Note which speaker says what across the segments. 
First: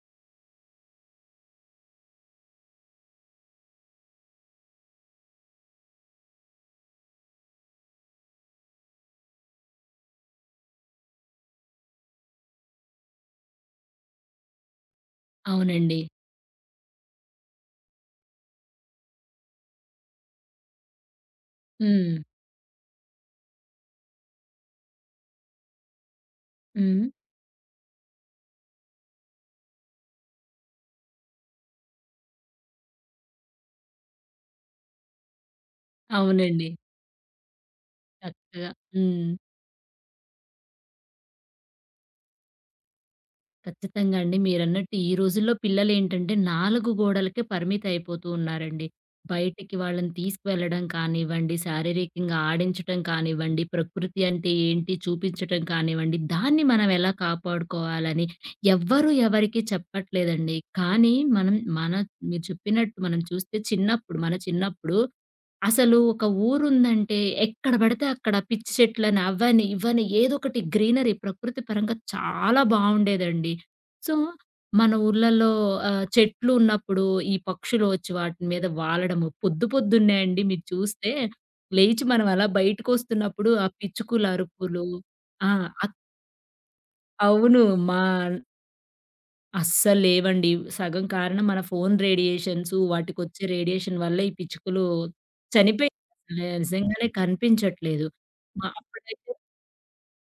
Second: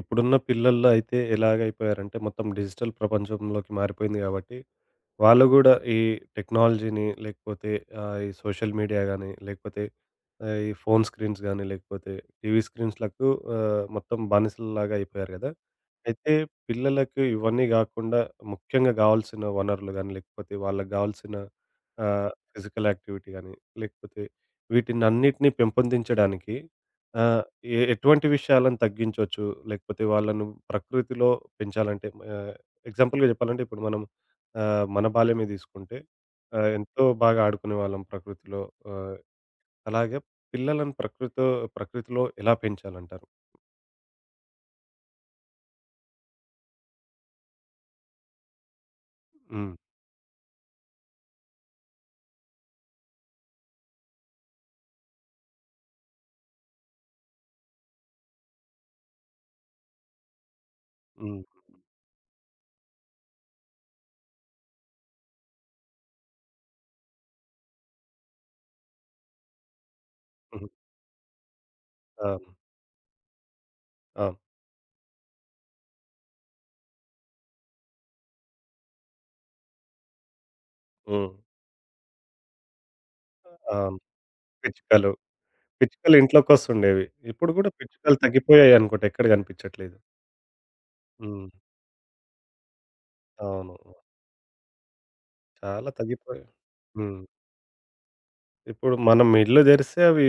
Speaker 1: ఇప్పుడున్న పిల్లల్లో అయితే ఎలాగైపోయారంటే మొత్తం డిజిటల్ ప్రపంచంలోకి మారిపోయింది కాబట్టి, వాళ్ళు గూడా ఈ టెక్నాలజీని, లేకపోతే ఈ సోషల్ మీడియా గానీ, లేకపోతే ఈ ఫోను స్క్రీన్స్ గానీ, లేకపోతే టీవీ స్క్రీన్స్‌లకు మొత్తం బానిసల్లాగా అయిపోయారు గదా!
Speaker 2: అవునండి.
Speaker 1: అయితే పిల్లలకి ఇవన్నీ గాకుండా ముఖ్యంగా గావాల్సిన వనరులు గానీ, లేకపోతే వాళ్ళకి గావాల్సిన
Speaker 2: హ్మ్.
Speaker 1: ఫిజికల్ యాక్టివిటీ గానీ, లేకపోతే వీటినన్నిటిని పెంపొందించడానికి
Speaker 2: హ్మ్.
Speaker 1: ఆహ్, ఎటువంటి విషయాలను తగ్గించొచ్చు? లేకపోతే వాళ్ళను ప్రకృతిలో పెంచాలంటే, ఆహ్, ఎగ్జాంపుల్‌గా జెప్పాలంటే ఇప్పుడు మనం, మన బాల్యమే తీసుకుంటే
Speaker 2: అవునండి.
Speaker 1: ఎంతో బాగా ఆడుకునేవాళ్ళం ప్రకృతిలో.
Speaker 2: చక్కగా.
Speaker 1: ఆహ్,
Speaker 2: హ్మ్.
Speaker 1: అలాగే పిల్లలను ప్రకృతిలో ఎలా పెంచాలంటారు?
Speaker 2: ఖచ్చితంగా అండి. మీరన్నట్టు ఈ రోజుల్లో పిల్లలేంటంటే 4 గోడలకే పరిమితయిపోతూ ఉన్నారండి.
Speaker 1: హ్మ్.
Speaker 2: బయటికి వాళ్ళని తీసుకువెళ్ళడం కానివ్వండి, శారీరకంగా ఆడించటం కానివ్వండి, ప్రకృతి అంటే ఏంటి చూపించటం కానివ్వండి, దాన్ని మనం ఎలా కాపాడుకోవాలని ఎవ్వరు ఎవరికీ చెప్పట్లేదండి. కానీ
Speaker 1: హ్మ్.
Speaker 2: మనం మన మీరు చెప్పినట్టు మనం చూస్తే చిన్నప్పుడు అసలు ఒక ఊరుందంటే ఎక్కడ పడితే అక్కడ పిచ్చి చెట్లని అవ్వని, ఇవ్వని ఏదోకటి
Speaker 1: హ్మ్.
Speaker 2: గ్రీనరీ ప్రకృతి పరంగా
Speaker 1: అవును.
Speaker 2: చాలా బావుండేదండి. సో,
Speaker 1: అవును.
Speaker 2: మన ఊర్లలో చెట్లు ఉన్నప్పుడు ఈ పక్షులు వచ్చి వాటి మీద వాలడము. పొద్దు పొద్దున్నే అండి మీరు చూస్తే
Speaker 1: హ్మ్.
Speaker 2: లేచి మనం అలా బయటకొస్తున్నప్పుడు ఆ
Speaker 1: అవును.
Speaker 2: పిచ్చుకల అరుపులు.
Speaker 1: పిచ్చుకలు.
Speaker 2: ఆ! అక్
Speaker 1: పిచ్చుకలు ఇంట్లోకొస్తుండేవి. ఇప్పుడు
Speaker 2: అవును.
Speaker 1: గూడా
Speaker 2: మా
Speaker 1: పిచ్చుకలు తగ్గిపోయాయి అనుకుంట, ఎక్కడ కనిపించట్లేదు.
Speaker 2: అస్సలు లేవండి. సగం కారణం
Speaker 1: హ్మ్.
Speaker 2: మన ఫోను రేడియేషన్సు, వాటికొచ్చే
Speaker 1: అవును.
Speaker 2: రేడియేషన్ వల్ల ఈ పిచ్చుకలు
Speaker 1: చాలా
Speaker 2: చనిపోయాయి.
Speaker 1: తగ్గిపోయాయి.
Speaker 2: నిజంగానే
Speaker 1: హ్మ్.
Speaker 2: కనిపించట్లేదు. మా
Speaker 1: ఇప్పుడు మనం
Speaker 2: అప్పుడైతే
Speaker 1: ఇల్లు తెరిస్తే అవి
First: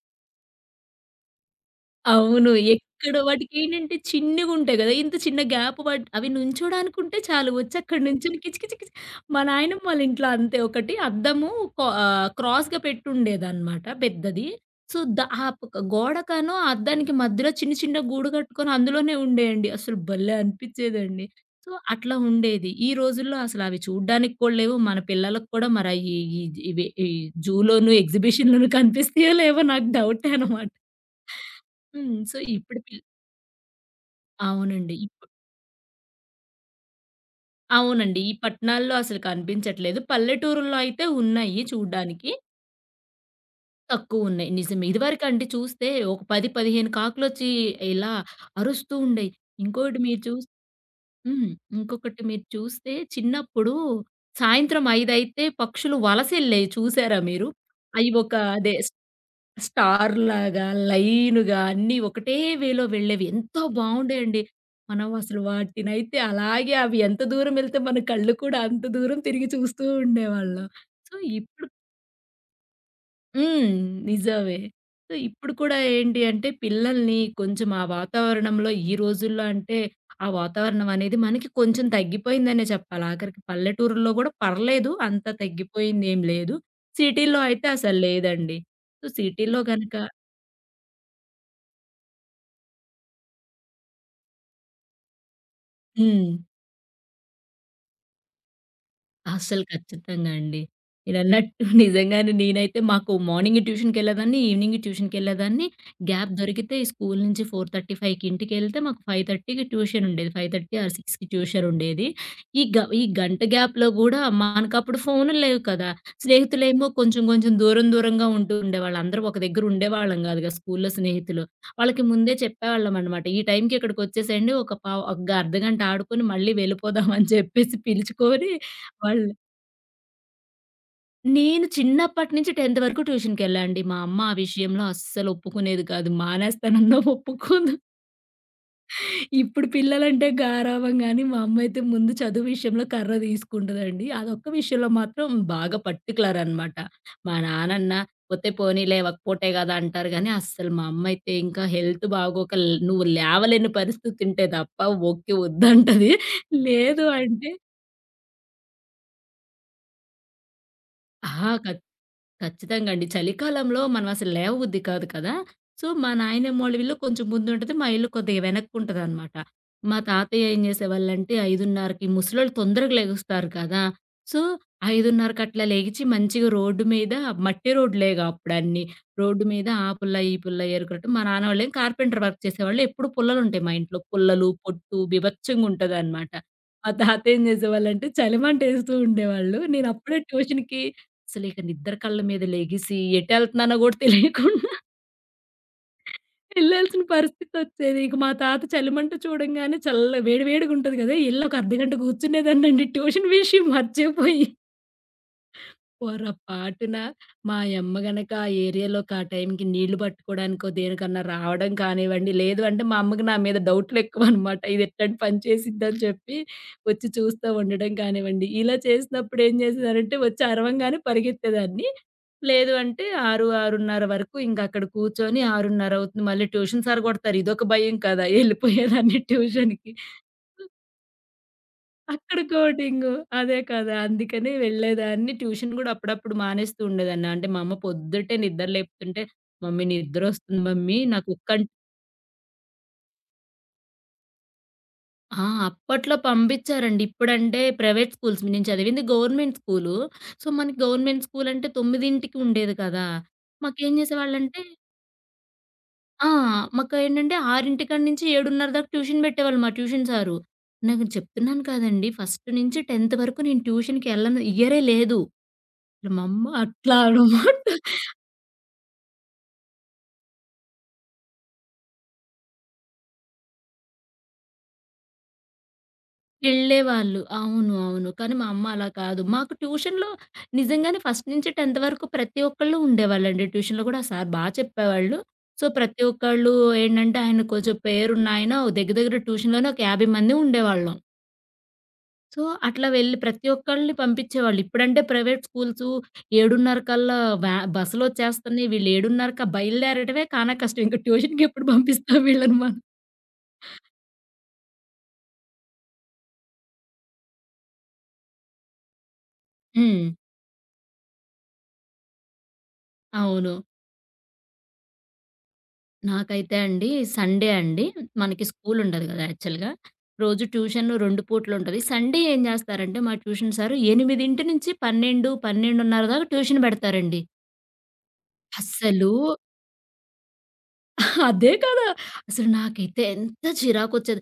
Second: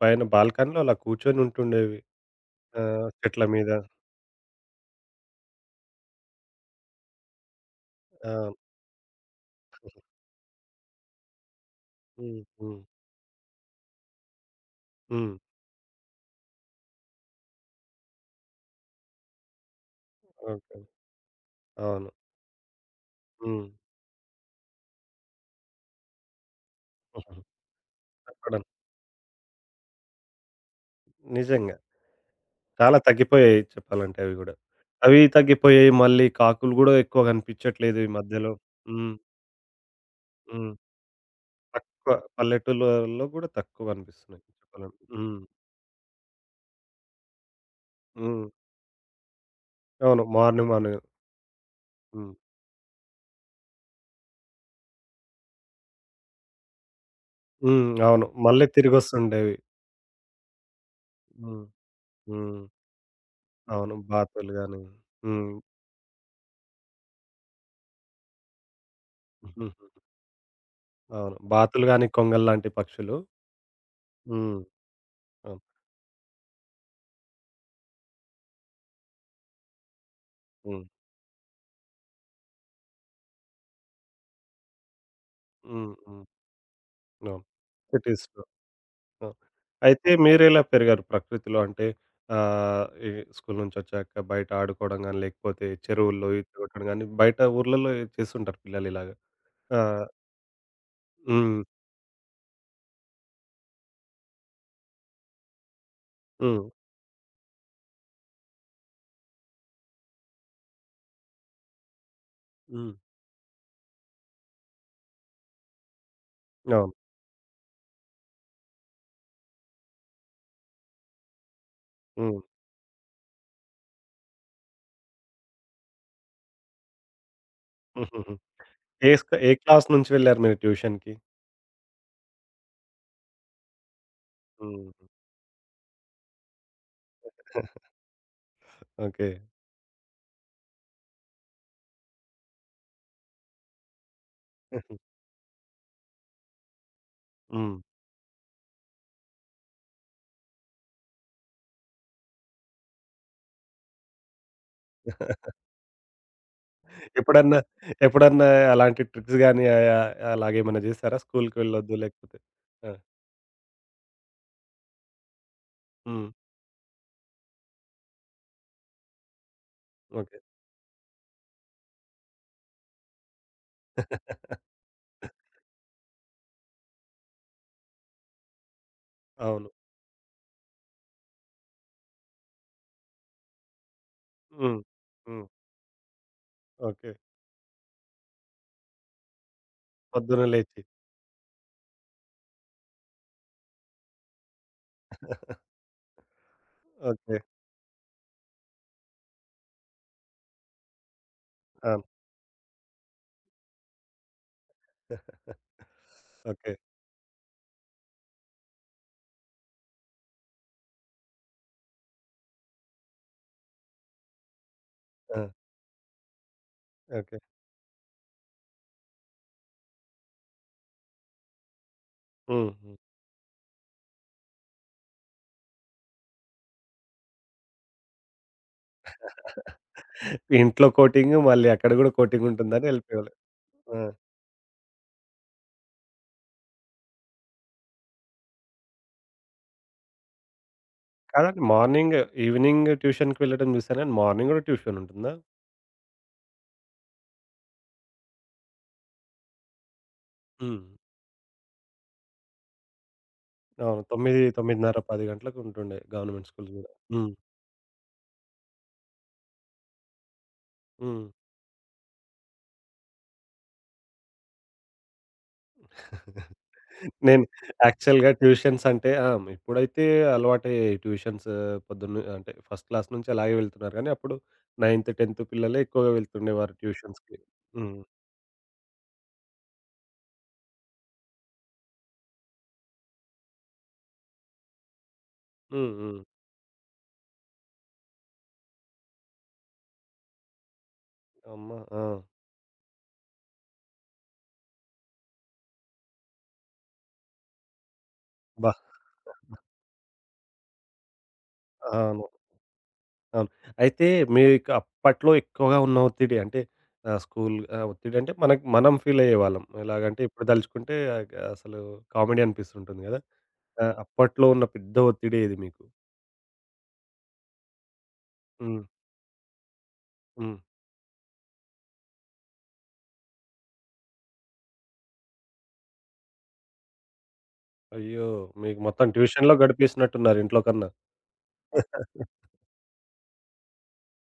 Speaker 1: పైన బాల్కనీలో అలా కూర్చొని ఉంటుండేవి.
Speaker 2: అవును. ఎక్కడ
Speaker 1: చెట్ల మీద.
Speaker 2: వాటికేంటంటే చిన్నగుంటాయి గదా! ఇంత చిన్న గ్యాప్ పడ్ అవి నుంచోడానికుంటే చాలు వచ్చక్కడ
Speaker 1: ఆ!
Speaker 2: నుంచొని కిచకిచకిచ. మా నాయనమ్మ వాళ్ళ ఇంట్లో అంతే ఒకటి అద్దము
Speaker 1: హ్మ్.
Speaker 2: క్రాస్‌గా
Speaker 1: హ్మ్.
Speaker 2: పెట్టుండేదనమాట పెద్దది. సో,
Speaker 1: హ్మ్.
Speaker 2: ఆ పక్క గోడకనో, ఆ అద్దానికి మధ్యలో చిన్న చిన్న గూడు కట్టుకొని అందులోనే ఉండేయండి. అసలు భలే
Speaker 1: ఓకే.
Speaker 2: అనిపిచ్చేదండి. సో,
Speaker 1: అవును.
Speaker 2: అట్లా ఉండేది. ఈ రోజుల్లో
Speaker 1: హ్మ్.
Speaker 2: అసలవి చూడ్డానికి కూడా లేవు. మన పిల్లలకు కూడా మరయి ఈ జూలోను,
Speaker 1: తప్పడం.
Speaker 2: ఎగ్జిబిషన్‌లోను కనిపిస్తాయో లేవో నాకు డౌటే అనమాట.
Speaker 1: నిజంగా.
Speaker 2: హ్మ్. సో, ఇప్పుడు
Speaker 1: చాలా
Speaker 2: పిల్
Speaker 1: తగ్గిపోయాయి చెప్పాలంటే అవి గూడా.
Speaker 2: అవునండి.
Speaker 1: అవి తగ్గిపోయాయి. మళ్ళీ కాకులు గూడా ఎక్కువ గనిపిచ్చట్లేదు ఈ
Speaker 2: అవునండి. ఈ
Speaker 1: మధ్యలో.
Speaker 2: పట్టణాల్లో
Speaker 1: హ్మ్.
Speaker 2: అసలు కనిపించట్లేదు.
Speaker 1: హ్మ్.
Speaker 2: పల్లెటూరుల్లో అయితే ఉన్నాయి
Speaker 1: తక్కువ.
Speaker 2: చూడ్డానికి.
Speaker 1: పల్లెటూళ్ళలో గూడా తక్కువ గనిపిస్తున్నాయి
Speaker 2: తక్కువున్నాయి. నిజమే.
Speaker 1: చెప్పాలంటే. హ్మ్.
Speaker 2: ఇదివరకండి చూస్తే ఒక 10, 15 కాకులొచ్చి ఇలా
Speaker 1: హ్మ్.
Speaker 2: అరుస్తూ ఉండేయి. ఇంకోటి మీరు
Speaker 1: అవును.
Speaker 2: చూస్
Speaker 1: మార్నింగ్ మార్నింగ్.
Speaker 2: హ్మ్. ఇంకొకటి
Speaker 1: హ్మ్.
Speaker 2: మీరు చూస్తే చిన్నప్పుడు సాయంత్రం 5 అయితే పక్షులు వలసెళ్ళేయి చూసారా మీరు?
Speaker 1: హ్మ్.
Speaker 2: అయి
Speaker 1: అవును.
Speaker 2: ఒక
Speaker 1: మళ్ళీ
Speaker 2: అదే
Speaker 1: తిరిగొస్తుండేవి.
Speaker 2: స్టార్‌లాగా, లైన్‌గా
Speaker 1: హ్మ్.
Speaker 2: అన్నీ ఒకటే
Speaker 1: హ్మ్.
Speaker 2: వేలో వెళ్ళేవి. ఎంతో
Speaker 1: అవును.
Speaker 2: బావుండేయండి.
Speaker 1: బాతులు గాని.
Speaker 2: మనం అసలు
Speaker 1: హ్మ్.
Speaker 2: వాటినైతే అలాగే అవి ఎంత దూరం ఎళ్తే మన కళ్ళు కూడా అంత దూరం తిరిగి చూస్తూ ఉండేవాళ్ళం. సో,
Speaker 1: అవును.
Speaker 2: ఇప్పుడు
Speaker 1: బాతులు గాని, కొంగల్లాంటి పక్షులు.
Speaker 2: హ్మ్. నిజమే.
Speaker 1: హ్మ్.
Speaker 2: సో, ఇప్పుడు
Speaker 1: అవును.
Speaker 2: కూడా ఏంటి అంటే పిల్లల్ని కొంచెం ఆ వాతావరణంలో ఈ రోజుల్లో అంటే ఆ
Speaker 1: హ్మ్.
Speaker 2: వాతావరణం అనేది మనకి కొంచెం తగ్గిపోయిందనే చెప్పాలి. ఆఖరికి పల్లెటూరుల్లో గూడా పర్లేదు. అంత
Speaker 1: హ్మ్.
Speaker 2: తగ్గిపోయిందేం
Speaker 1: హ్మ్.
Speaker 2: లేదు.
Speaker 1: అవును.
Speaker 2: సిటీలో అయితే అసలు
Speaker 1: సిటీస్‌లో.
Speaker 2: లేదండి. సో,
Speaker 1: ఆ!
Speaker 2: సిటీలో గనక
Speaker 1: అయితే మీరెలా పెరిగారు ప్రకృతిలో? అంటే ఈ స్కూలు నుంచొచ్చాక బయట ఆడుకోవడం గాని, లేకపోతే చెరువుల్లో
Speaker 2: హ్మ్.
Speaker 1: ఈత కొట్టడం గాని, బయట ఊర్లలో చేస్తుంటారు పిల్లలిలాగ.
Speaker 2: అస్సలు
Speaker 1: ఆ!
Speaker 2: ఖచ్చితంగా అండి. మీరన్నట్టు
Speaker 1: హ్మ్.
Speaker 2: నిజంగానే నేనైతే మాకు మార్నింగ్ ట్యూషన్‌కెళ్ళేదాన్ని, ఈవినింగ్ ట్యూషన్‌కెళ్ళేదాన్ని. గ్యాప్
Speaker 1: హ్మ్.
Speaker 2: దొరికితే ఈ స్కూల్ నుంచి 4:35కి ఇంటికెళ్తే మాకు 5:30కి ట్యూషన్ ఉండేది. 5:30 ఆర్ 6కి ట్యూషన్ ఉండేది. ఈ గ
Speaker 1: హ్మ్.
Speaker 2: ఈ గంట గ్యాప్‌లో గూడా మనకప్పుడు ఫోనులు లేవు కదా! స్నేహితులేమో
Speaker 1: అవును.
Speaker 2: కొంచెం కొంచెం దూరం దూరంగా ఉంటూ ఉండేవాళ్ళు. అందరూ ఒక దగ్గర ఉండేవాళ్ళం గాదుగా స్కూల్‌లో స్నేహితులు. వాళ్ళకి ముందే
Speaker 1: హ్మ్.
Speaker 2: చెప్పేవాళ్ళమనమాట. ఈ టైంకి ఇక్కడికొచ్చేసేయండి. ఒక పావు ఒక అర్ధగంట ఆడుకొని మళ్ళీ వెళ్ళిపోదాం అని చెప్పేసి
Speaker 1: హుహుహు.
Speaker 2: పిలుచుకొని వాళ్ళు
Speaker 1: ఏ క్లాస్ నుంచి వెళ్లారు మీరు ట్యూషన్‌కి?
Speaker 2: నేను చిన్నప్పటి నుంచి 10థ్ వరకు ట్యూషన్‌కెళ్ళా అండి. మా అమ్మ ఆ విషయంలో
Speaker 1: హ్మ్.
Speaker 2: అస్సలు ఒప్పుకునేది కాదు. మానేస్తానన్నా ఒప్పుకోదు.
Speaker 1: ఓకే.
Speaker 2: ఇప్పుడు పిల్లలంటే గారాబం గానీ, మా అమ్మయితే ముందు చదువు విషయంలో కర్ర తీసుకుంటదండి. అదొక్క విషయంలో మాత్రం బాగా పర్టిక్యులర్ అనమాట. మా
Speaker 1: హ్మ్.
Speaker 2: నాన్నన్నా "పోతే పోనీలే ఒక పూటే గదా" అంటారు గానీ, అస్సలు మా అమ్మయితే ఇంకా హెల్త్ బాగోక "నువ్వు లేవలేని పరిస్థితి ఉంటే తప్ప ఓకే వద్దంటది. లేదు అంటే".
Speaker 1: ఎప్పుడన్నా ఎప్పుడన్నా అలాంటి ట్రిక్స్ గాని, ఆహ్, ఆహ్, అలాగేమన్నా చేసారా?
Speaker 2: ఆహా!
Speaker 1: స్కూలుకి వెళ్ళొద్దు లేకపోతే?
Speaker 2: ఖచ్చితంగా
Speaker 1: ఆ!
Speaker 2: అండి. చలికాలంలో మనం అసలు లేవబుద్ధి కాదు కదా! సో, మా
Speaker 1: హ్మ్.
Speaker 2: నాయనమ్మోళ్ళ ఇల్లు కొంచెం ముందుంటది. మా ఇల్లు కొద్దిగా వెనక్కుంటదనమాట. మా
Speaker 1: ఓకే.
Speaker 2: తాతయ్య ఏం చేసేవాళ్ళంటే 5:30కి ముసలోళ్ళు తొందరగా లెగుస్తారు కదా! సో, 5:30కి అట్లా లెగిచి మంచిగా రోడ్డు మీద మట్టి రోడ్డులేగా అప్పుడన్నీ. రోడ్డు మీద
Speaker 1: అవును.
Speaker 2: ఆ పుల్ల, ఈ పుల్ల ఏరుకున్నట్టు మా నాన్నోళ్ళేం కార్పెంటర్ వర్క్ చేసేవాళ్ళు. ఎప్పుడు పుల్లలుంటాయి మా ఇంట్లో. పుల్లలు,
Speaker 1: హ్మ్.
Speaker 2: పొట్టు
Speaker 1: హ్మ్.
Speaker 2: బీభత్సంగుంటదనమాట. మా
Speaker 1: ఓకే.
Speaker 2: తాత ఏం చేసేవాళ్ళంటే చలిమంటేస్తూ ఉండేవాళ్ళు. నేనప్పుడే
Speaker 1: పొద్దున లేచి.
Speaker 2: ట్యూషన్‌కి అసలిక నిద్ర కళ్ళ మీద లెగిసి, ఎటెళ్తన్నానో గూడా తెలియకుండా ఎళ్ళాల్సిన
Speaker 1: ఓకే.
Speaker 2: పరిస్థితొచ్చేది. ఇక మా తాత చలిమంట చూడంగానే చల్ల వేడి వేడిగుంటది గదా! ఎళ్ళి ఒక అర్ధగంట
Speaker 1: ఆ!
Speaker 2: గూర్చునేదాన్నండి ట్యూషన్ విషయం మర్చిపోయి.
Speaker 1: ఓకే.
Speaker 2: పొరపాటున మా యమ్మ గనక ఆ ఏరియాలోకి ఆ టైంకి నీళ్లు పట్టుకోవడానికో, దేనికన్నా రావడం కానివ్వండి, లేదు అంటే మా అమ్మకి నా మీద డౌట్‌లెక్కువనమాట. ఇది ఎట్లాంటి పని
Speaker 1: ఆ!
Speaker 2: చేసిద్దని చెప్పి వచ్చి
Speaker 1: ఓకే.
Speaker 2: చూస్తా ఉండడం కానివ్వండి. ఇలా చేసినప్పుడు ఏం చేసేదానంటే వచ్చి అరవంగానే పరిగెత్తేదాన్ని.
Speaker 1: హ్మ్.
Speaker 2: లేదు
Speaker 1: హ్మ్.
Speaker 2: అంటే 6, 6:30 వరకు ఇంకక్కడ కూర్చొని 6:30 అవుతుంది. మళ్ళీ ట్యూషన్ సార్ కొడతారు. ఇదొక భయం కదా! ఎళ్ళిపోయేదాన్ని ట్యూషన్‌కి.
Speaker 1: ఇంట్లో కోటింగు, మళ్ళీ అక్కడ గూడా
Speaker 2: అక్కడ
Speaker 1: కోటింగుంటుందని
Speaker 2: కోటింగు.
Speaker 1: ఎళ్ళిపోయేవాళ్ళు.
Speaker 2: అదే కదా!
Speaker 1: ఆ!
Speaker 2: అందుకనే వెళ్ళేదాన్ని. ట్యూషన్ గూడా అప్పుడప్పుడు మానేస్తూ ఉండేదాన్ని. అంటే మా అమ్మ పొద్దుటే నిద్ర లేపుతుంటే, "మమ్మీ నిద్రొస్తుంది మమ్మీ నాకు ఒక్కం".
Speaker 1: కాదండి, మార్నింగ్, ఈవినింగ్ ట్యూషన్‌కి వెళ్ళడం చూసాను గానీ, మార్నింగ్ గూడా ట్యూషన్ ఉంటుందా?
Speaker 2: ఆ! అప్పట్లో పంపించారండి. ఇప్పుడంటే ప్రైవేట్ స్కూల్స్ నేను చదివింది గవర్నమెంట్ స్కూలు. సో, మనకి
Speaker 1: హ్మ్.
Speaker 2: గవర్నమెంట్ స్కూల్ అంటే 9కి ఉండేది కదా! మాకేం
Speaker 1: అవును. 9,
Speaker 2: చేసేవాళ్ళంటే
Speaker 1: 9:30, 10 గంటలకు ఉంటుండే
Speaker 2: ఆ!
Speaker 1: గవర్నమెంట్ స్కూల్స్ గూడా. హ్మ్.
Speaker 2: మాకేంటంటే 6 నుంచి 7:30 దాకా ట్యూషన్ పెట్టేవాళ్ళు మా ట్యూషన్ సారు. నాకు
Speaker 1: హ్మ్.
Speaker 2: చెప్తున్నాను కదండీ! ఫస్ట్ నుంచి 10థ్ వరకు నేను ట్యూషన్‌కెళ్ళను. ఇయరే లేదు. మా అమ్మ అట్లా
Speaker 1: నేను
Speaker 2: అనమాట
Speaker 1: యాక్చువల్‌గా ట్యూషన్స్ అంటే ఆ! ఇప్పుడైతే అలవాటయ్యాయి ట్యూషన్స్. పొద్దున్న అంటే ఫస్ట్ క్లాస్ నుంచి అలాగే వెళ్తున్నారు కానీ, అప్పుడు 9త్, 10త్ పిల్లలే ఎక్కువగా వెళ్తుండేవారు
Speaker 2: వెళ్ళేవాళ్ళు.
Speaker 1: ట్యూషన్స్‌కి.
Speaker 2: అవును.
Speaker 1: హ్మ్.
Speaker 2: అవును. కానీ మా అమ్మ అలా కాదు. మాకు ట్యూషన్‌లో నిజంగానే ఫస్ట్ నుంచి 10థ్ వరకు ప్రతి ఒక్కళ్ళు ఉండేవాళ్ళండి. ట్యూషన్‌లో కూడా ఆ సార్ బా చెప్పేవాళ్ళు. సో,
Speaker 1: హ్మ్.
Speaker 2: ప్రతి
Speaker 1: హ్మ్.
Speaker 2: ఒక్కళ్ళు ఏంటంటే ఆయన కొంచెం పేరున్న ఆయన ఓ దగ్గర దగ్గర ట్యూషన్‌లోనే ఒక 50 మంది ఉండేవాళ్ళం.
Speaker 1: అమ్మ! ఆ!
Speaker 2: సో, అట్లా వెళ్ళి ప్రతి ఒక్కళ్ళని పంపించేవాళ్ళు. ఇప్పుడంటే ప్రైవేట్ స్కూల్సు 7:30 కల్లా బస్సులొచ్చేస్తున్నాయి.
Speaker 1: అబ్బా!
Speaker 2: వీళ్ళు 7:30 బయలుదేరటమే కానా కష్టం. ఇంక ట్యూషన్‌కి ఎప్పుడు పంపిస్తాం
Speaker 1: అవును.
Speaker 2: వీళ్ళని మనం.
Speaker 1: అవును. అయితే మీకు అప్పట్లో ఎక్కువగా ఉన్న ఒత్తిడి అంటే స్కూల్ ఒత్తిడి అంటే మనకు మనం ఫీల్ అయ్యేవాళ్ళం.
Speaker 2: హ్మ్.
Speaker 1: ఎలాగంటే ఇప్పుడు తలుచుకుంటే అసలు కామెడీ అనిపిస్తుంటుంది కదా!
Speaker 2: అవును.
Speaker 1: ఆ! అప్పట్లో ఉన్న పెద్ద ఒత్తిడి ఏది మీకు?
Speaker 2: నాకైతే అండి సండే అండి. మనకి స్కూల్
Speaker 1: హ్మ్.
Speaker 2: ఉండదు గదా! యాక్చువల్‌గా. రోజు
Speaker 1: హ్మ్.
Speaker 2: ట్యూషన్ 2 పూట్లుంటది. సండే ఏం జేస్తారంటే మా ట్యూషన్ సారు 8:00 నుంచి 12, 12:30 దాకా ట్యూషన్ బెడతారండి.
Speaker 1: అయ్యో! మీకు మొత్తం
Speaker 2: అస్సలు
Speaker 1: ట్యూషన్‌లో గడిపేసినట్టున్నారు ఇంట్లో కన్నా.
Speaker 2: అదే కదా! అసలు నాకైతే ఎంత చిరాకొచ్చేది.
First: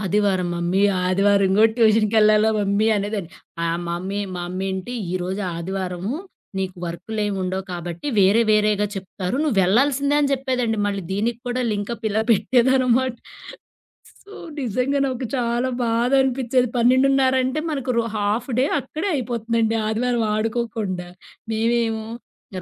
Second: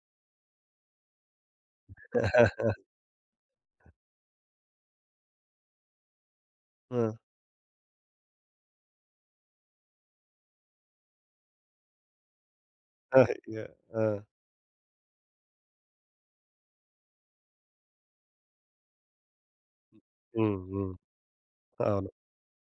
Speaker 2: "ఆదివారం మమ్మీ, ఆదివారం గూడా ట్యూషన్‌కెళ్ళాలా మమ్మీ" అనేదాన్ని. ఆహ్, మమ్మీ మా అమ్మేంటి "ఈరోజు ఆదివారము నీకు
Speaker 1: ఆ!
Speaker 2: వర్కులేమి ఉండవు కాబట్టి వేరే వేరేగా చెప్తారు. నువ్వెళ్ళాల్సిందే" అని జెప్పేదండి. మళ్ళీ దీనికి కూడా లింకప్ ఇలా పెట్టేదనమాట.
Speaker 1: ఆ! యాహ్! ఆ!
Speaker 2: సో, నిజంగా నాకు చాలా బాధనిపిచ్చేది. 12:30 అంటే మనకు హాఫ్ డే అక్కడే అయిపోతుందండి ఆదివారం
Speaker 1: హ్మ్. హ్మ్.
Speaker 2: ఆడుకోకుండా. మేమేమో
Speaker 1: అవును.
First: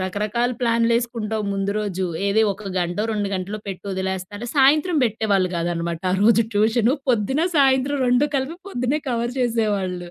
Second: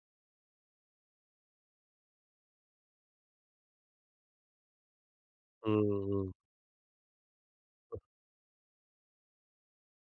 Speaker 2: రకరకాల ప్లాన్‌లేసుకుంటాం ముందు రోజు. ఏది 1 గంటో, 2 గంటలో పెట్టి వదిలేస్తారు. సాయంత్రం పెట్టేవాళ్ళు కాదనమాట
Speaker 1: హ్మ్.
Speaker 2: ఆ
Speaker 1: హ్మ్.
Speaker 2: రోజు ట్యూషను. పొద్దున, సాయంత్రం 2 కలిపి పొద్దున్నే కవర్ చేసేవాళ్ళు.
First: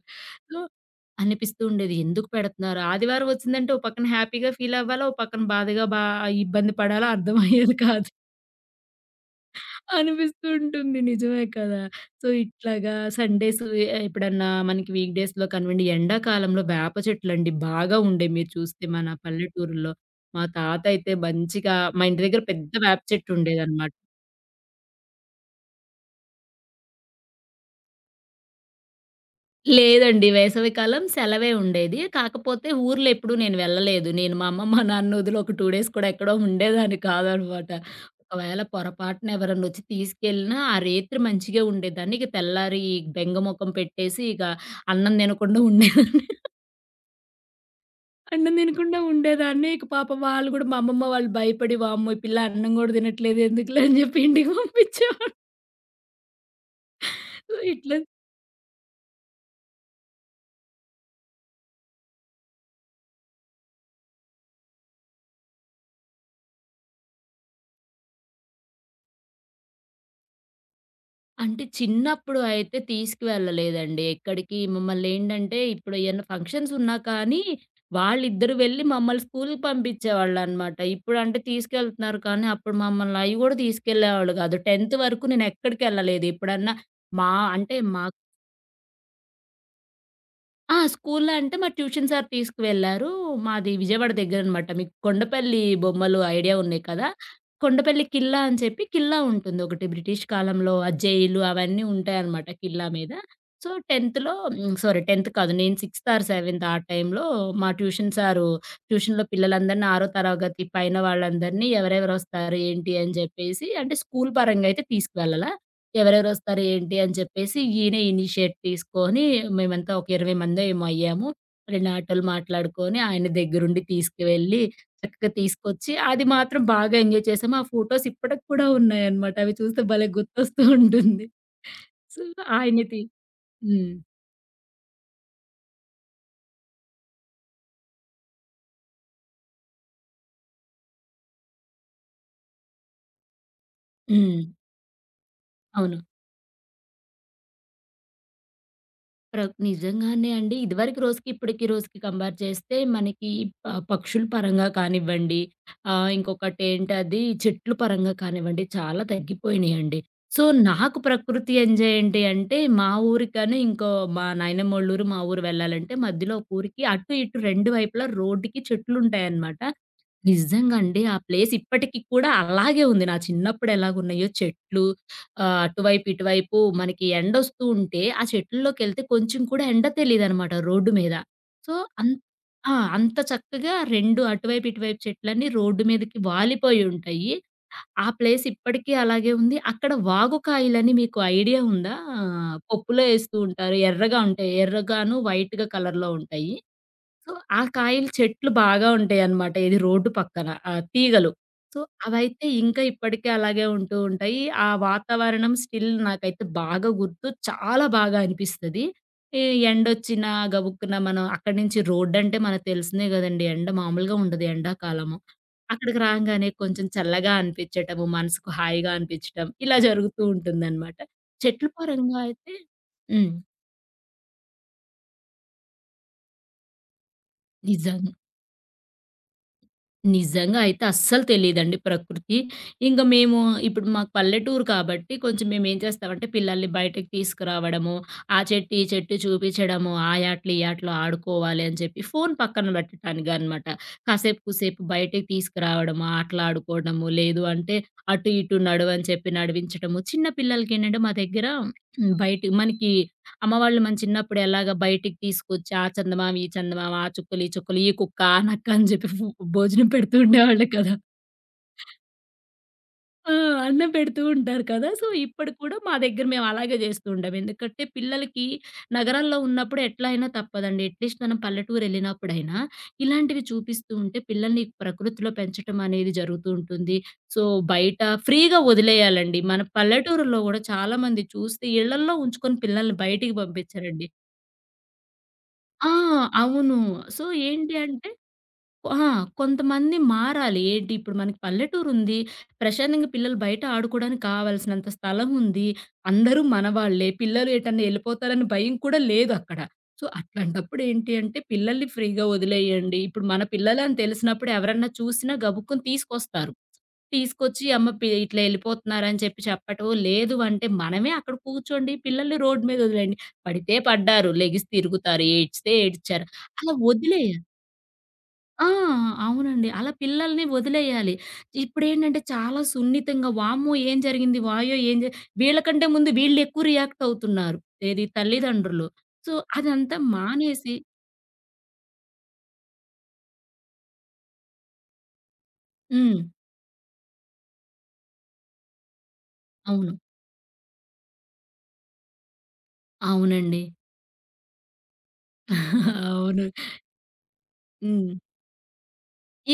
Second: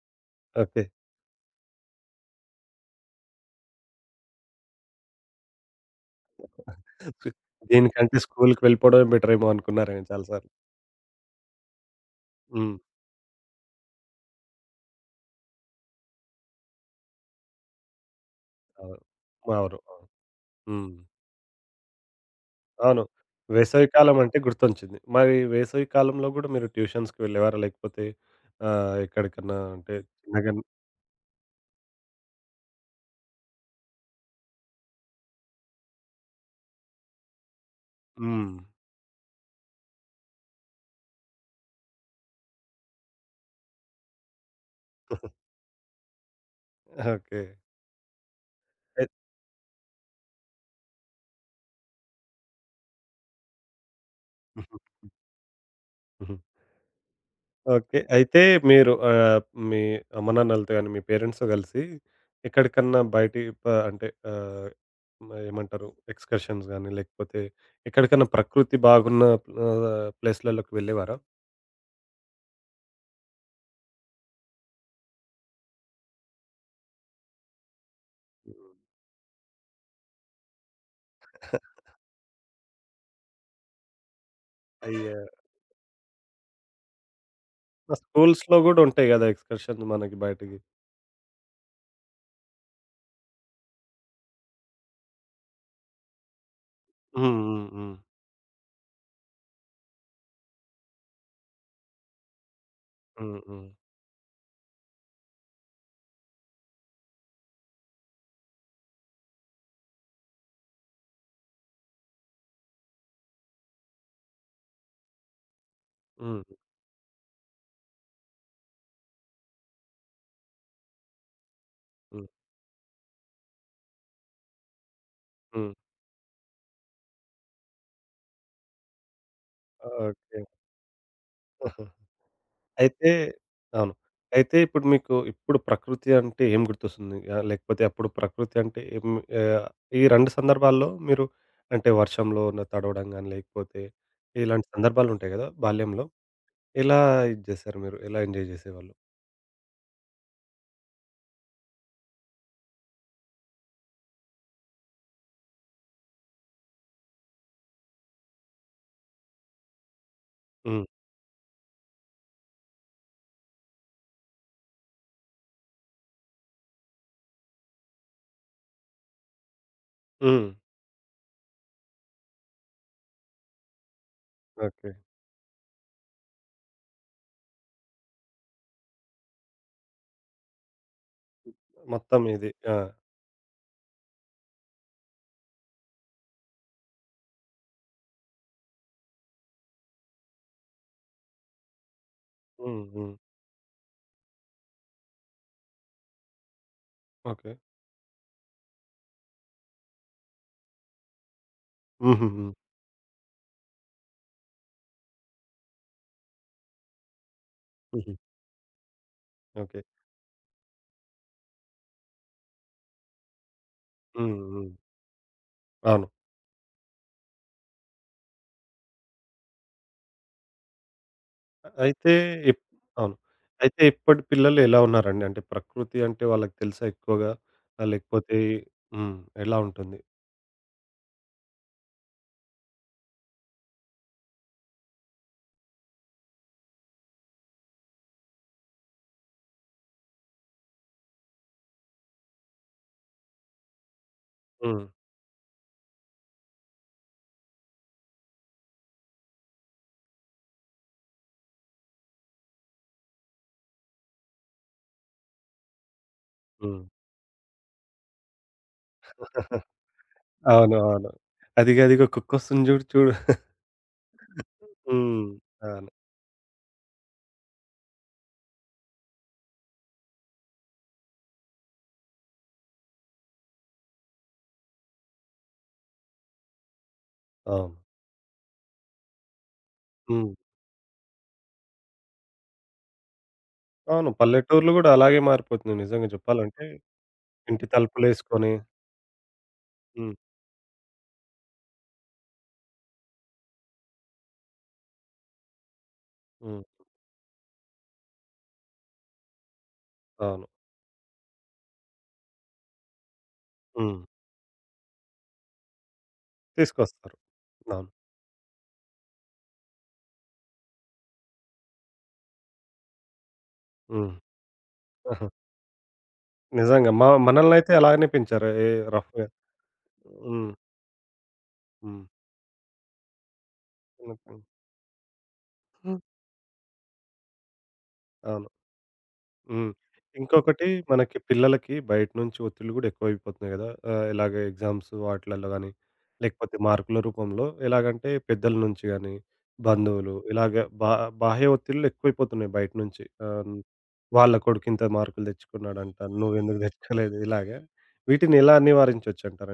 Speaker 2: So,
Speaker 1: okay.
Speaker 2: అనిపిస్తూ ఉండేది ఎందుకు పెడుతున్నారు? ఆదివారం వచ్చిందంటే ఓ పక్కన హ్యాపీగా ఫీలవ్వాలా, ఓ పక్కన బాధగా బా ఇబ్బంది పడాలా అర్థమయ్యేది కాదు.
Speaker 1: దీనికంటే స్కూలుకి వెళ్ళిపోవడమే బెటరేమో అనుకున్నారేమో చాలా
Speaker 2: అనిపిస్తూ
Speaker 1: సార్లు.
Speaker 2: ఉంటుంది. నిజమే కదా! సో,
Speaker 1: హ్మ్.
Speaker 2: ఇట్లాగా సండేస్ ఎప్పుడన్నా మనకి వీక్ డేస్‌లో కానివ్వండి, ఎండాకాలంలో వేప చెట్లండి బాగా ఉండేవి మీరు చూస్తే
Speaker 1: అవును.
Speaker 2: మన
Speaker 1: అవును.
Speaker 2: పల్లెటూరుల్లో.
Speaker 1: అవును.
Speaker 2: మా
Speaker 1: హ్మ్.
Speaker 2: తాతయితే మంచిగా మా ఇంటి దగ్గర పెద్ద వేప
Speaker 1: అవును.
Speaker 2: చెట్టు ఉండేదనమాట.
Speaker 1: వేసవికాలం అంటే గుర్తొచ్చింది. మరి వేసవి కాలంలో గూడా మీరు ట్యూషన్స్‌కి వెళ్ళేవారా? లేకపోతే ఎక్కడికన్నా అంటే
Speaker 2: లేదండి.
Speaker 1: చిన్నగా?
Speaker 2: వేసవికాలం సెలవే ఉండేది. కాకపోతే ఊర్లో ఎప్పుడు నేను వెళ్ళలేదు. నేను మా అమ్మ, మా నాన్న వదిలి ఒక 2 డేస్ కూడా ఎక్కడో ఉండేదాన్ని కాదనమాట.
Speaker 1: హ్మ్.
Speaker 2: ఒకవేళ పొరపాటున ఎవరన్నొచ్చి తీసుకెళ్ళినా ఆ రేత్రి మంచిగా ఉండేదాన్ని. ఇక తెల్లారి ఈ బెంగ మొఖం పెట్టేసి ఇక అన్నం తినకుండా ఉండేదాన్ని.
Speaker 1: ఓకే.
Speaker 2: అన్నం తినకుండా
Speaker 1: ఎ
Speaker 2: ఉండేదాన్ని. ఇక పాపం వాళ్ళు గూడా మా అమ్మమ్మ వాళ్ళు భయపడి వామ్మో! ఈ పిల్ల అన్నం గూడా తినట్లేదు ఎందుకులే అని జెప్పి ఇంటికి
Speaker 1: హుహు.
Speaker 2: పంపించేవాళ్ళు.
Speaker 1: హుహు.
Speaker 2: ఇట్లా
Speaker 1: ఓకే. అయితే మీరు మీ అమ్మనాన్నలతో గాని, మీ పేరెంట్స్‌తో కలిసి ఎక్కడికన్నా బయటి ప అంటే, ఏమంటారు, ఎక్స్‌కర్షన్స్ గాని, లేకపోతే ఎక్కడికన్నా ప్రకృతి బాగున్న ఆహ్, ప్లేస్‌లలోకి వెళ్ళేవారా?
Speaker 2: అంటే చిన్నప్పుడు అయితే తీసుకువెళ్ళలేదండి ఎక్కడికి. మమ్మల్నేంటంటే ఇప్పుడు ఏయన్నా ఫంక్షన్స్ ఉన్నా కానీ, వాళ్ళిద్దరు వెళ్ళి మమ్మల్ని స్కూలుకి పంపించేవాళ్ళనమాట. ఇప్పుడంటే తీసుకెళ్తున్నారు కానీ, అప్పుడు మమ్మల్ని అయి గూడా తీసుకెళ్ళేవాళ్ళు గాదు. 10థ్
Speaker 1: అయ్యా!
Speaker 2: వరకు నేనెక్కడికెళ్ళలేదు. ఎప్పుడన్నా మా అంటే
Speaker 1: ఆ
Speaker 2: మా
Speaker 1: స్కూల్స్‌లో గూడా ఉంటాయి గదా, ఎక్స్‌కర్షన్స్ మనకి బయటికి.
Speaker 2: ఆ! స్కూల్లో అంటే మా ట్యూషన్ సార్ తీసుకువెళ్లారు. మాది విజయవాడ దగ్గరనమాట. మీకు కొండపల్లి బొమ్మలు ఐడియా ఉన్నాయి కదా!
Speaker 1: హ్మ్. హ్మ్. హ్మ్.
Speaker 2: కొండపల్లి ఖిల్లా అని చెప్పి ఖిల్లా ఉంటుంది ఒకటి. బ్రిటిష్ కాలంలో ఆ జైలు అవన్నీ ఉంటాయనమాట ఖిల్లా మీద.
Speaker 1: హ్మ్. హ్మ్.
Speaker 2: సో, 10థ్‌లో హ్మ్. సారీ 10థ్ కాదు. నేను 6థ్ ఆర్ 7థ్ ఆ టైంలో మా ట్యూషన్ సారు ట్యూషన్‌లో పిల్లలందరిని 6 తరగతి పైన వాళ్ళందరినీ ఎవరెవరొస్తారు ఏంటి అని జెప్పేసి అంటే స్కూల్ పరంగా అయితే తీసుకువెళ్ళలా.
Speaker 1: హ్మ్.
Speaker 2: ఎవరెవరొస్తారు ఏంటి అని చెప్పేసి ఈయనే ఇనిషియేట్ తీసుకొని మేమంతా ఒక 20 మందో ఏమో అయ్యాము. రెండు ఆటోలు
Speaker 1: హ్మ్.
Speaker 2: మాట్లాడుకొని ఆయన దగ్గరుండి తీసుకువెళ్ళి చక్కగా
Speaker 1: హ్మ్.
Speaker 2: తీసుకొచ్చి అది మాత్రం బాగా ఎంజాయ్ చేసాము. ఆ ఫోటోస్ ఇప్పటికి కూడా ఉన్నాయన్నమాట. అవి చూస్తే భలే
Speaker 1: ఓకే.
Speaker 2: గుర్తొస్తూ ఉంటుంది. సో, ఆయనది
Speaker 1: అయితే
Speaker 2: హ్మ్.
Speaker 1: అవును. అయితే ఇప్పుడు మీకు ఇప్పుడు ప్రకృతి అంటే ఏం గుర్తొస్తుంది? లేకపోతే అప్పుడు ప్రకృతి అంటే ఏం? ఆహ్, ఈ 2 సందర్భాల్లో మీరు అంటే వర్షంలోన తడవడం గాని, లేకపోతే
Speaker 2: హ్మ్.
Speaker 1: ఇలాంటి సందర్భాలుంటాయి గదా
Speaker 2: అవును.
Speaker 1: బాల్యంలో. ఎలా ఇది జేశారు మీరు? ఎలా ఎంజాయ్ జేసేవాళ్ళు?
Speaker 2: ప్ర నిజంగానే అండి. ఇదివరకు రోజుకి, ఇప్పటికి రోజుకి కంపేర్ చేస్తే మనకి పక్షుల పరంగా కానివ్వండి, ఇంకొకటేంటది చెట్లు పరంగా కానివ్వండి చాలా తగ్గిపోయినియండి. సో,
Speaker 1: హ్మ్.
Speaker 2: నాకు ప్రకృతి ఎంజాయ్ ఏంటి అంటే, మా ఊరికని ఇంకో మా నాయనమ్మోళ్ళూరు, మా ఊరు వెళ్ళాలంటే మధ్యలో ఒక ఊరికి అటు, ఇటు 2 వైపులా రోడ్డుకి చెట్లుంటాయన్నమాట.
Speaker 1: హ్మ్.
Speaker 2: నిజంగా అండి. ఆ ప్లేస్ ఇప్పటికి కూడా అలాగే ఉంది. నా చిన్నప్పుడు ఎలాగున్నాయో చెట్లు.
Speaker 1: ఓకే.
Speaker 2: అటువైపు, ఇటువైపు మనకి ఎండొస్తూ ఉంటే ఆ చెట్లలోకెళ్తే కొంచెం కూడా ఎండ తెలీదనమాట రోడ్డు మీద. సో, అన్
Speaker 1: మొత్తం ఇది.
Speaker 2: ఆ!
Speaker 1: ఆ!
Speaker 2: అంత చక్కగా 2 అటువైపు, ఇటువైపు చెట్లన్నీ రోడ్డు మీదకి వాలిపోయి ఉంటాయి. ఆ ప్లేస్ ఇప్పటికీ అలాగే ఉంది. అక్కడ వాగుకాయలని మీకు ఐడియా ఉందా? ఆ,
Speaker 1: హ్మ్.
Speaker 2: పప్పులో
Speaker 1: హ్మ్.
Speaker 2: ఏస్తూ ఉంటారు. ఎర్రగా ఉంటాయి. ఎర్రగాను వైట్‌గా కలర్‌లో ఉంటాయి. So,
Speaker 1: okay.
Speaker 2: ఆ కాయలు చెట్లు బాగా ఉంటాయన్నమాట. ఏది రోడ్డు పక్కన తీగలు. సో, అవైతే
Speaker 1: హుహుహు.
Speaker 2: ఇంకా ఇప్పటికే అలాగే ఉంటూ ఉంటాయి. ఆ వాతావరణం స్టిల్ నాకైతే బాగా గుర్తు. చాలా
Speaker 1: హుహు.
Speaker 2: బాగా అనిపిస్తది. ఈ
Speaker 1: ఓకే.
Speaker 2: ఎండొచ్చినా గబుక్కున మనం అక్కడి నుంచి రోడ్డంటే మనకు తెలిసిందే గదండీ! ఎండ మామూలుగా
Speaker 1: హ్మ్.
Speaker 2: ఉండదు
Speaker 1: హ్మ్.
Speaker 2: ఎండాకాలము. అక్కడికి
Speaker 1: అవును.
Speaker 2: రాంగానే కొంచెం చల్లగా అనిపించటము, మనసుకు హాయిగా అనిపించటం ఇలా జరుగుతూ ఉంటుందన్నమాట. చెట్లు
Speaker 1: అయితే
Speaker 2: పరంగా అయితే
Speaker 1: ఇప్ అవును.
Speaker 2: హ్మ్.
Speaker 1: అయితే ఇప్పటి పిల్లలు ఎలా ఉన్నారండి? అంటే ప్రకృతి అంటే వాళ్ళకి తెలుసా ఎక్కువగా?
Speaker 2: నిజంగా.
Speaker 1: లేకపోతే హ్మ్, ఎలా ఉంటుంది?
Speaker 2: నిజంగా అయితే అస్సలు తెలీదండి ప్రకృతి. ఇంక మేము ఇప్పుడు మాకు పల్లెటూరు కాబట్టి కొంచెం మేమేం చేస్తామంటే పిల్లల్ని బయటకి తీసుకురావడము, ఆ చెట్టు, ఈ చెట్టు చూపిచ్చడము, ఆ యాటలు, ఈ యాటలు ఆడుకోవాలి అని చెప్పి ఫోను పక్కన పెట్టడానికనమాట. కాసేపు కూసేపు
Speaker 1: హ్మ్.
Speaker 2: బయటకి తీసుకురావడము, ఆటలాడుకోవడము, లేదు అంటే అటు ఇటు నడువని చెప్పి నడివించటము. చిన్న పిల్లలకేంటంటే మా దగ్గర బయట మనకి అమ్మవాళ్ళు మన చిన్నప్పుడు ఎలాగా బయటికి తీసుకొచ్చి, ఆ చందమామ, ఈ
Speaker 1: హ్మ్.
Speaker 2: చందమామ, ఆ చుక్కలు, ఈ చుక్కలు, ఈ కుక్క, ఆ నక్క అని చెప్పి భోజనం పెడుతూ ఉండేవాళ్ళు
Speaker 1: అవును.
Speaker 2: కదా!
Speaker 1: అవును. అదిగో అదిగో కుక్కొస్తుంది, చూడు చూడు.
Speaker 2: ఆ! అన్నం పెడుతూ ఉంటారు కదా! సో,
Speaker 1: హ్మ్.
Speaker 2: ఇప్పుడు కూడా
Speaker 1: అవును.
Speaker 2: మా దగ్గర మేము అలాగే చేస్తూ ఉంటాం. ఎందుకంటే పిల్లలకి నగరాల్లో ఉన్నప్పుడు ఎట్లా అయినా తప్పదండి. అట్‌లీస్ట్ మనం పల్లెటూరెళ్ళినప్పుడైనా ఇలాంటివి చూపిస్తూ ఉంటే పిల్లల్ని ప్రకృతిలో పెంచటం అనేది జరుగుతూ ఉంటుంది. సో,
Speaker 1: అవును.
Speaker 2: బయట ఫ్రీగా వదిలేయాలండి. మన
Speaker 1: హ్మ్.
Speaker 2: పల్లెటూరులో గూడా చాలామంది చూస్తే ఇళ్ళల్లో ఉంచుకొని పిల్లల్ని బయటికి పంపించరండి.
Speaker 1: అవును. పల్లెటూర్లు గూడా అలాగే మారిపోతున్నాయి
Speaker 2: ఆ!
Speaker 1: నిజంగా జెప్పాలంటే.
Speaker 2: అవును. సో,
Speaker 1: ఇంటి
Speaker 2: ఏంటి అంటే,
Speaker 1: తలుపులేసుకొని.
Speaker 2: ఆ! కొంతమంది
Speaker 1: హ్మ్.
Speaker 2: మారాలి. ఏంటి ఇప్పుడు మనకి పల్లెటూరుంది. ప్రశాంతంగా పిల్లలు బయట ఆడుకోవడానికి కావాల్సినంత స్థలం ఉంది. అందరూ
Speaker 1: హ్మ్.
Speaker 2: మనవాళ్ళే. పిల్లలు ఎటన్నా ఎళ్ళిపోతారని భయం కూడా లేదక్కడ. సో,
Speaker 1: అవును.
Speaker 2: అట్లాంటప్పుడు ఏంటి అంటే పిల్లల్ని ఫ్రీగా వదిలేయండి. ఇప్పుడు మన పిల్లలే అని
Speaker 1: హ్మ్.
Speaker 2: తెలిసినప్పుడు ఎవరన్నా చూసినా గబుక్కున తీసుకొస్తారు.
Speaker 1: తీసుకొస్తారు.
Speaker 2: తీసుకొచ్చి
Speaker 1: అవును.
Speaker 2: అమ్మ పి ఇట్లా ఎళ్ళిపోతున్నారని చెప్పి చెప్పటం. లేదు అంటే మనమే అక్కడ కూర్చోండి. పిల్లల్ని రోడ్డు మీద వదిలేయండి. పడితే
Speaker 1: హ్మ్.
Speaker 2: పడ్డారు. లెగిసి తిరుగుతారు.
Speaker 1: ఆహా!
Speaker 2: ఏడ్చితే ఏడ్చారు. అలా
Speaker 1: నిజంగా మా
Speaker 2: వదిలేయాలి.
Speaker 1: మనల్నయితే అలాగనే పెంచారు.
Speaker 2: ఆ!
Speaker 1: ఏ రఫ్‌గా.
Speaker 2: అవునండి. అలా పిల్లల్ని
Speaker 1: హ్మ్.
Speaker 2: వదిలేయాలి.
Speaker 1: హ్మ్.
Speaker 2: ఇప్పుడేంటంటే చాలా సున్నితంగా వామ్మో! ఏం జరిగింది? వాయ్యో! ఏం జ వీళ్ళకంటే ముందు వీళ్ళెక్కువ రియాక్ట్ అవుతున్నారు. ఏది?
Speaker 1: అవును.
Speaker 2: తల్లిదండ్రులు. సో,
Speaker 1: హ్మ్.
Speaker 2: అదంతా
Speaker 1: ఇంకొకటి
Speaker 2: మానేసి
Speaker 1: మనకి పిల్లలకి బయట నుంచి ఒత్తిళ్ళు గూడా ఎక్కువైపోతున్నాయి గదా! ఇలాగ ఎగ్జామ్స్ వాటిలల్లో గానీ,
Speaker 2: హ్మ్.
Speaker 1: లేకపోతే మార్కుల రూపంలో, ఎలాగంటే పెద్దల నుంచి గానీ,
Speaker 2: అవును.
Speaker 1: బంధువులు ఇలాగ, బా బాహ్య ఒత్తిళ్ళు ఎక్కువైపోతున్నాయి బయట నుంచి.
Speaker 2: అవునండి.
Speaker 1: వాళ్ళ కొడుకింత మార్కులు తెచ్చుకున్నాడంట,
Speaker 2: అవును.
Speaker 1: నువ్వెందుకు తెచ్చుకోలేదు ఇలాగా.
Speaker 2: హ్మ్.
Speaker 1: వీటిని ఎలా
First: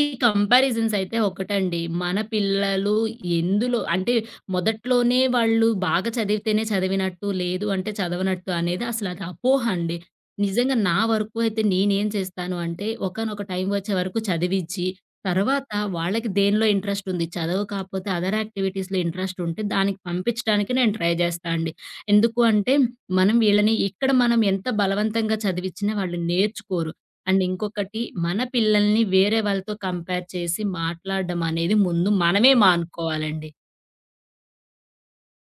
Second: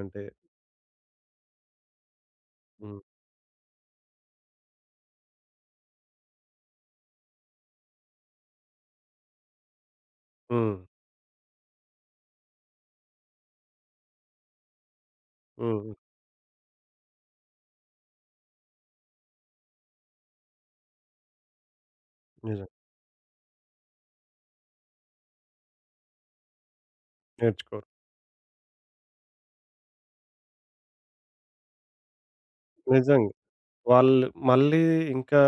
Speaker 2: ఈ కంపారిజన్స్ అయితే ఒకటండి. మన పిల్లలు
Speaker 1: హ్మ్.
Speaker 2: ఎందులో అంటే మొదట్లోనే వాళ్ళు బాగా చదివితేనే చదివినట్టు, లేదు అంటే చదవనట్టు అనేది అసలది అపోహ అండి. నిజంగా
Speaker 1: హ్మ్.
Speaker 2: నా వరకు అయితే నేనేం చేస్తాను అంటే ఒకానొక టైం వచ్చే వరకు చదివిచ్చి, తర్వాత
Speaker 1: హ్మ్. హ్మ్.
Speaker 2: వాళ్ళకి దేనిలో ఇంట్రెస్ట్ ఉంది, చదువు కాకపోతే అదర్ యాక్టివిటీస్‌లో ఇంట్రెస్ట్ ఉంటే దానికి పంపించడానికి నేను ట్రై చేస్తా అండి. ఎందుకు
Speaker 1: నిజం.
Speaker 2: అంటే మనం వీళ్ళని ఇక్కడ మనం ఎంత బలవంతంగా చదివిచ్చినా వాళ్ళు నేర్చుకోరు. అండ్
Speaker 1: నేర్చుకోరు.
Speaker 2: ఇంకొకటి మన పిల్లల్ని వేరే వాళ్ళతో కంపేర్ చేసి మాట్లాడడం అనేది ముందు మనమే
Speaker 1: నిజంగా.
Speaker 2: మానుకోవాలండి.
Speaker 1: వాళ్ళు మళ్ళీ ఇంకా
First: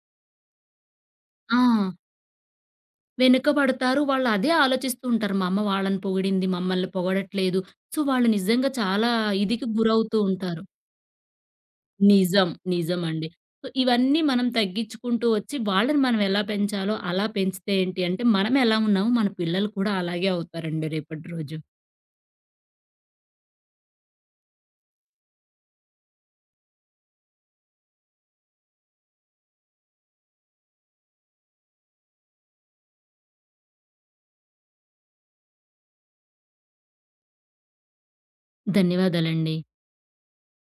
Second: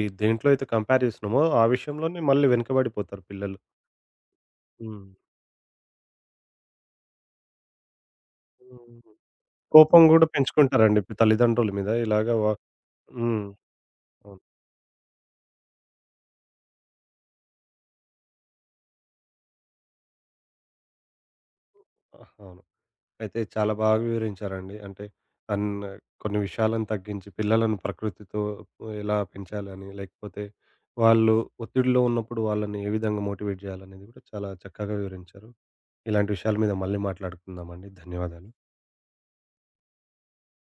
Speaker 1: ఈ దేంట్లో అయితే కంపేర్ జేస్తున్నామో
Speaker 2: ఆ!
Speaker 1: ఆ విషయంలోనే మళ్ళీ వెనకబడిపోతారు పిల్లలు.
Speaker 2: వెనుకబడతారు. వాళ్ళు అదే ఆలోచిస్తూ
Speaker 1: హ్మ్.
Speaker 2: ఉంటారు. మా అమ్మ వాళ్ళని పొగిడింది. మమ్మల్ని పొగడట్లేదు. సో, వాళ్ళు నిజంగా
Speaker 1: హ్మ్.
Speaker 2: చాలా ఇదికి
Speaker 1: కోపం హ్మ్
Speaker 2: గురవుతూ
Speaker 1: గూడా
Speaker 2: ఉంటారు.
Speaker 1: పెంచుకుంటారండి ఇప్పుడు తల్లిదండ్రుల మీద ఇలాగ వ.
Speaker 2: నిజం. నిజమండి.
Speaker 1: హ్మ్.
Speaker 2: సో, ఇవన్నీ
Speaker 1: అవును.
Speaker 2: మనం తగ్గించుకుంటూ వచ్చి వాళ్ళని మనం ఎలా పెంచాలో అలా పెంచితే ఏంటి అంటే మనం ఎలా ఉన్నామో మన పిల్లలు కూడా అలాగే అవుతారండి రేపటి రోజు.
Speaker 1: అవును. అయితే చాలా బాగా వివరించారండి. అంటే అన్ కొన్ని విషయాలను తగ్గించి పిల్లలను ప్రకృతితో ఎలా పెంచాలని, లేకపోతే వాళ్ళు ఒత్తిడిలో ఉన్నప్పుడు వాళ్ళని ఏ విధంగా మోటివేట్ చేయాలనేది కూడా చాలా చక్కగా వివరించారు. ఇలాంటి విషయాల మీద మళ్ళీ మాట్లాడుకుందామండి. ధన్యవాదాలు.
Speaker 2: ధన్యవాదాలండి.